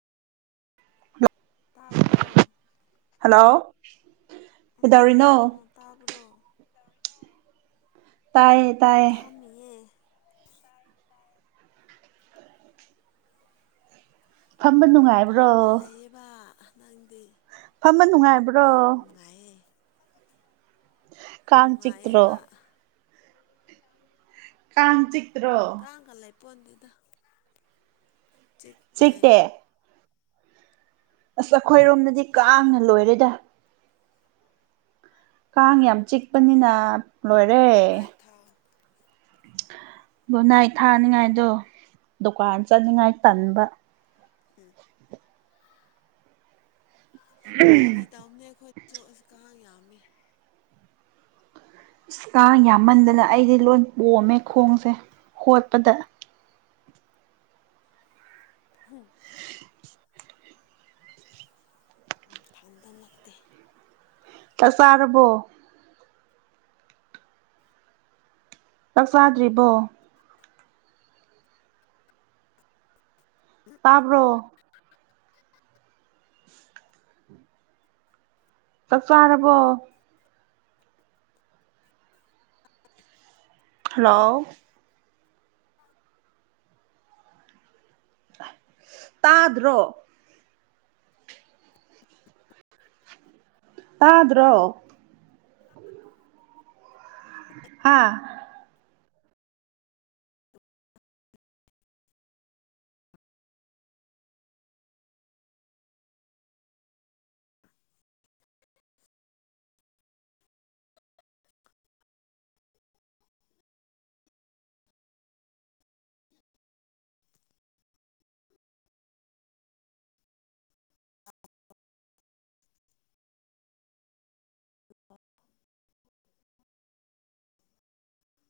ꯇꯥꯕ꯭ꯥꯔꯣ hello hello ꯀꯩꯗꯧꯔꯤꯅꯣ ꯎꯝ ꯇꯥꯕꯔꯣ ꯀꯩꯗꯧꯔꯤꯅꯣ ꯇꯥꯏꯌꯦ ꯇꯥꯏꯌꯦ ꯐꯝꯃꯤꯌꯦ ꯐꯝꯕ ꯅꯨꯡꯉꯥꯏꯕ꯭ꯔꯣ ꯐꯝꯃꯥ ꯂꯩꯌꯦꯕ ꯅꯪꯗꯤ ꯐꯝꯕ ꯅꯨꯡꯉꯥꯏꯕ꯭ꯔꯣ ꯅꯨꯡꯉꯥꯏꯌꯦ [inaudible] ꯀꯥꯡ ꯆꯤꯛꯇ꯭ꯔꯣ ꯅꯨꯡꯉꯥꯏꯌꯦꯕ ꯀꯥꯡ ꯆꯤꯛꯇ꯭ꯔꯣ ꯑꯥꯡꯒ ꯂꯩꯄꯣꯟꯗꯦꯗ ꯆꯤꯛꯇꯦ ꯑꯁ ꯑꯈꯣꯏꯔꯣꯝꯗꯗꯤ ꯀꯥꯡꯅ ꯂꯣꯏꯔꯦꯗ [inaudible] ꯀꯥꯡ ꯀꯥꯡ ꯌꯥꯝ ꯆꯤꯛꯄꯅꯤꯅ ꯂꯣꯏꯔꯦ ꯒꯨꯠ ꯅꯥꯏꯠ ꯊꯥꯎ ꯒꯨꯠ ꯅꯥꯏꯠ ꯊꯥꯅꯤꯉꯥꯏꯗꯣ ꯗꯨꯀꯥꯟ ꯆꯠꯅꯤꯡꯉꯥꯏ ꯇꯟꯕ ꯎꯝ ꯐꯥꯒꯤ ꯇꯧꯎꯝꯅꯦ ꯑꯈꯣꯏꯁꯨ ꯑꯁ ꯀꯥꯡ ꯌꯥꯝꯃꯦ ꯏꯁ ꯀꯥꯡ ꯌꯥꯝꯃꯟꯗꯅ ꯑꯩꯗꯤ ꯂꯣꯏꯟ ꯄꯣꯝꯃꯦ ꯈꯣꯡꯁꯦ ꯍꯣꯠꯄꯗ ꯏꯊꯟꯇ ꯅꯠꯇꯦ ꯆꯥꯛ ꯆꯥꯔꯕꯣ ꯆꯥꯛ ꯆꯥꯗ꯭ꯔꯤꯕꯣ ꯇꯥꯕ꯭ꯔꯣ ꯆꯥꯛ ꯆꯥꯔꯕꯣ ꯍꯜꯂꯣ ꯇꯥꯗ꯭ꯔꯣ ꯇꯥꯗ꯭ꯔꯣ ꯍꯥꯥ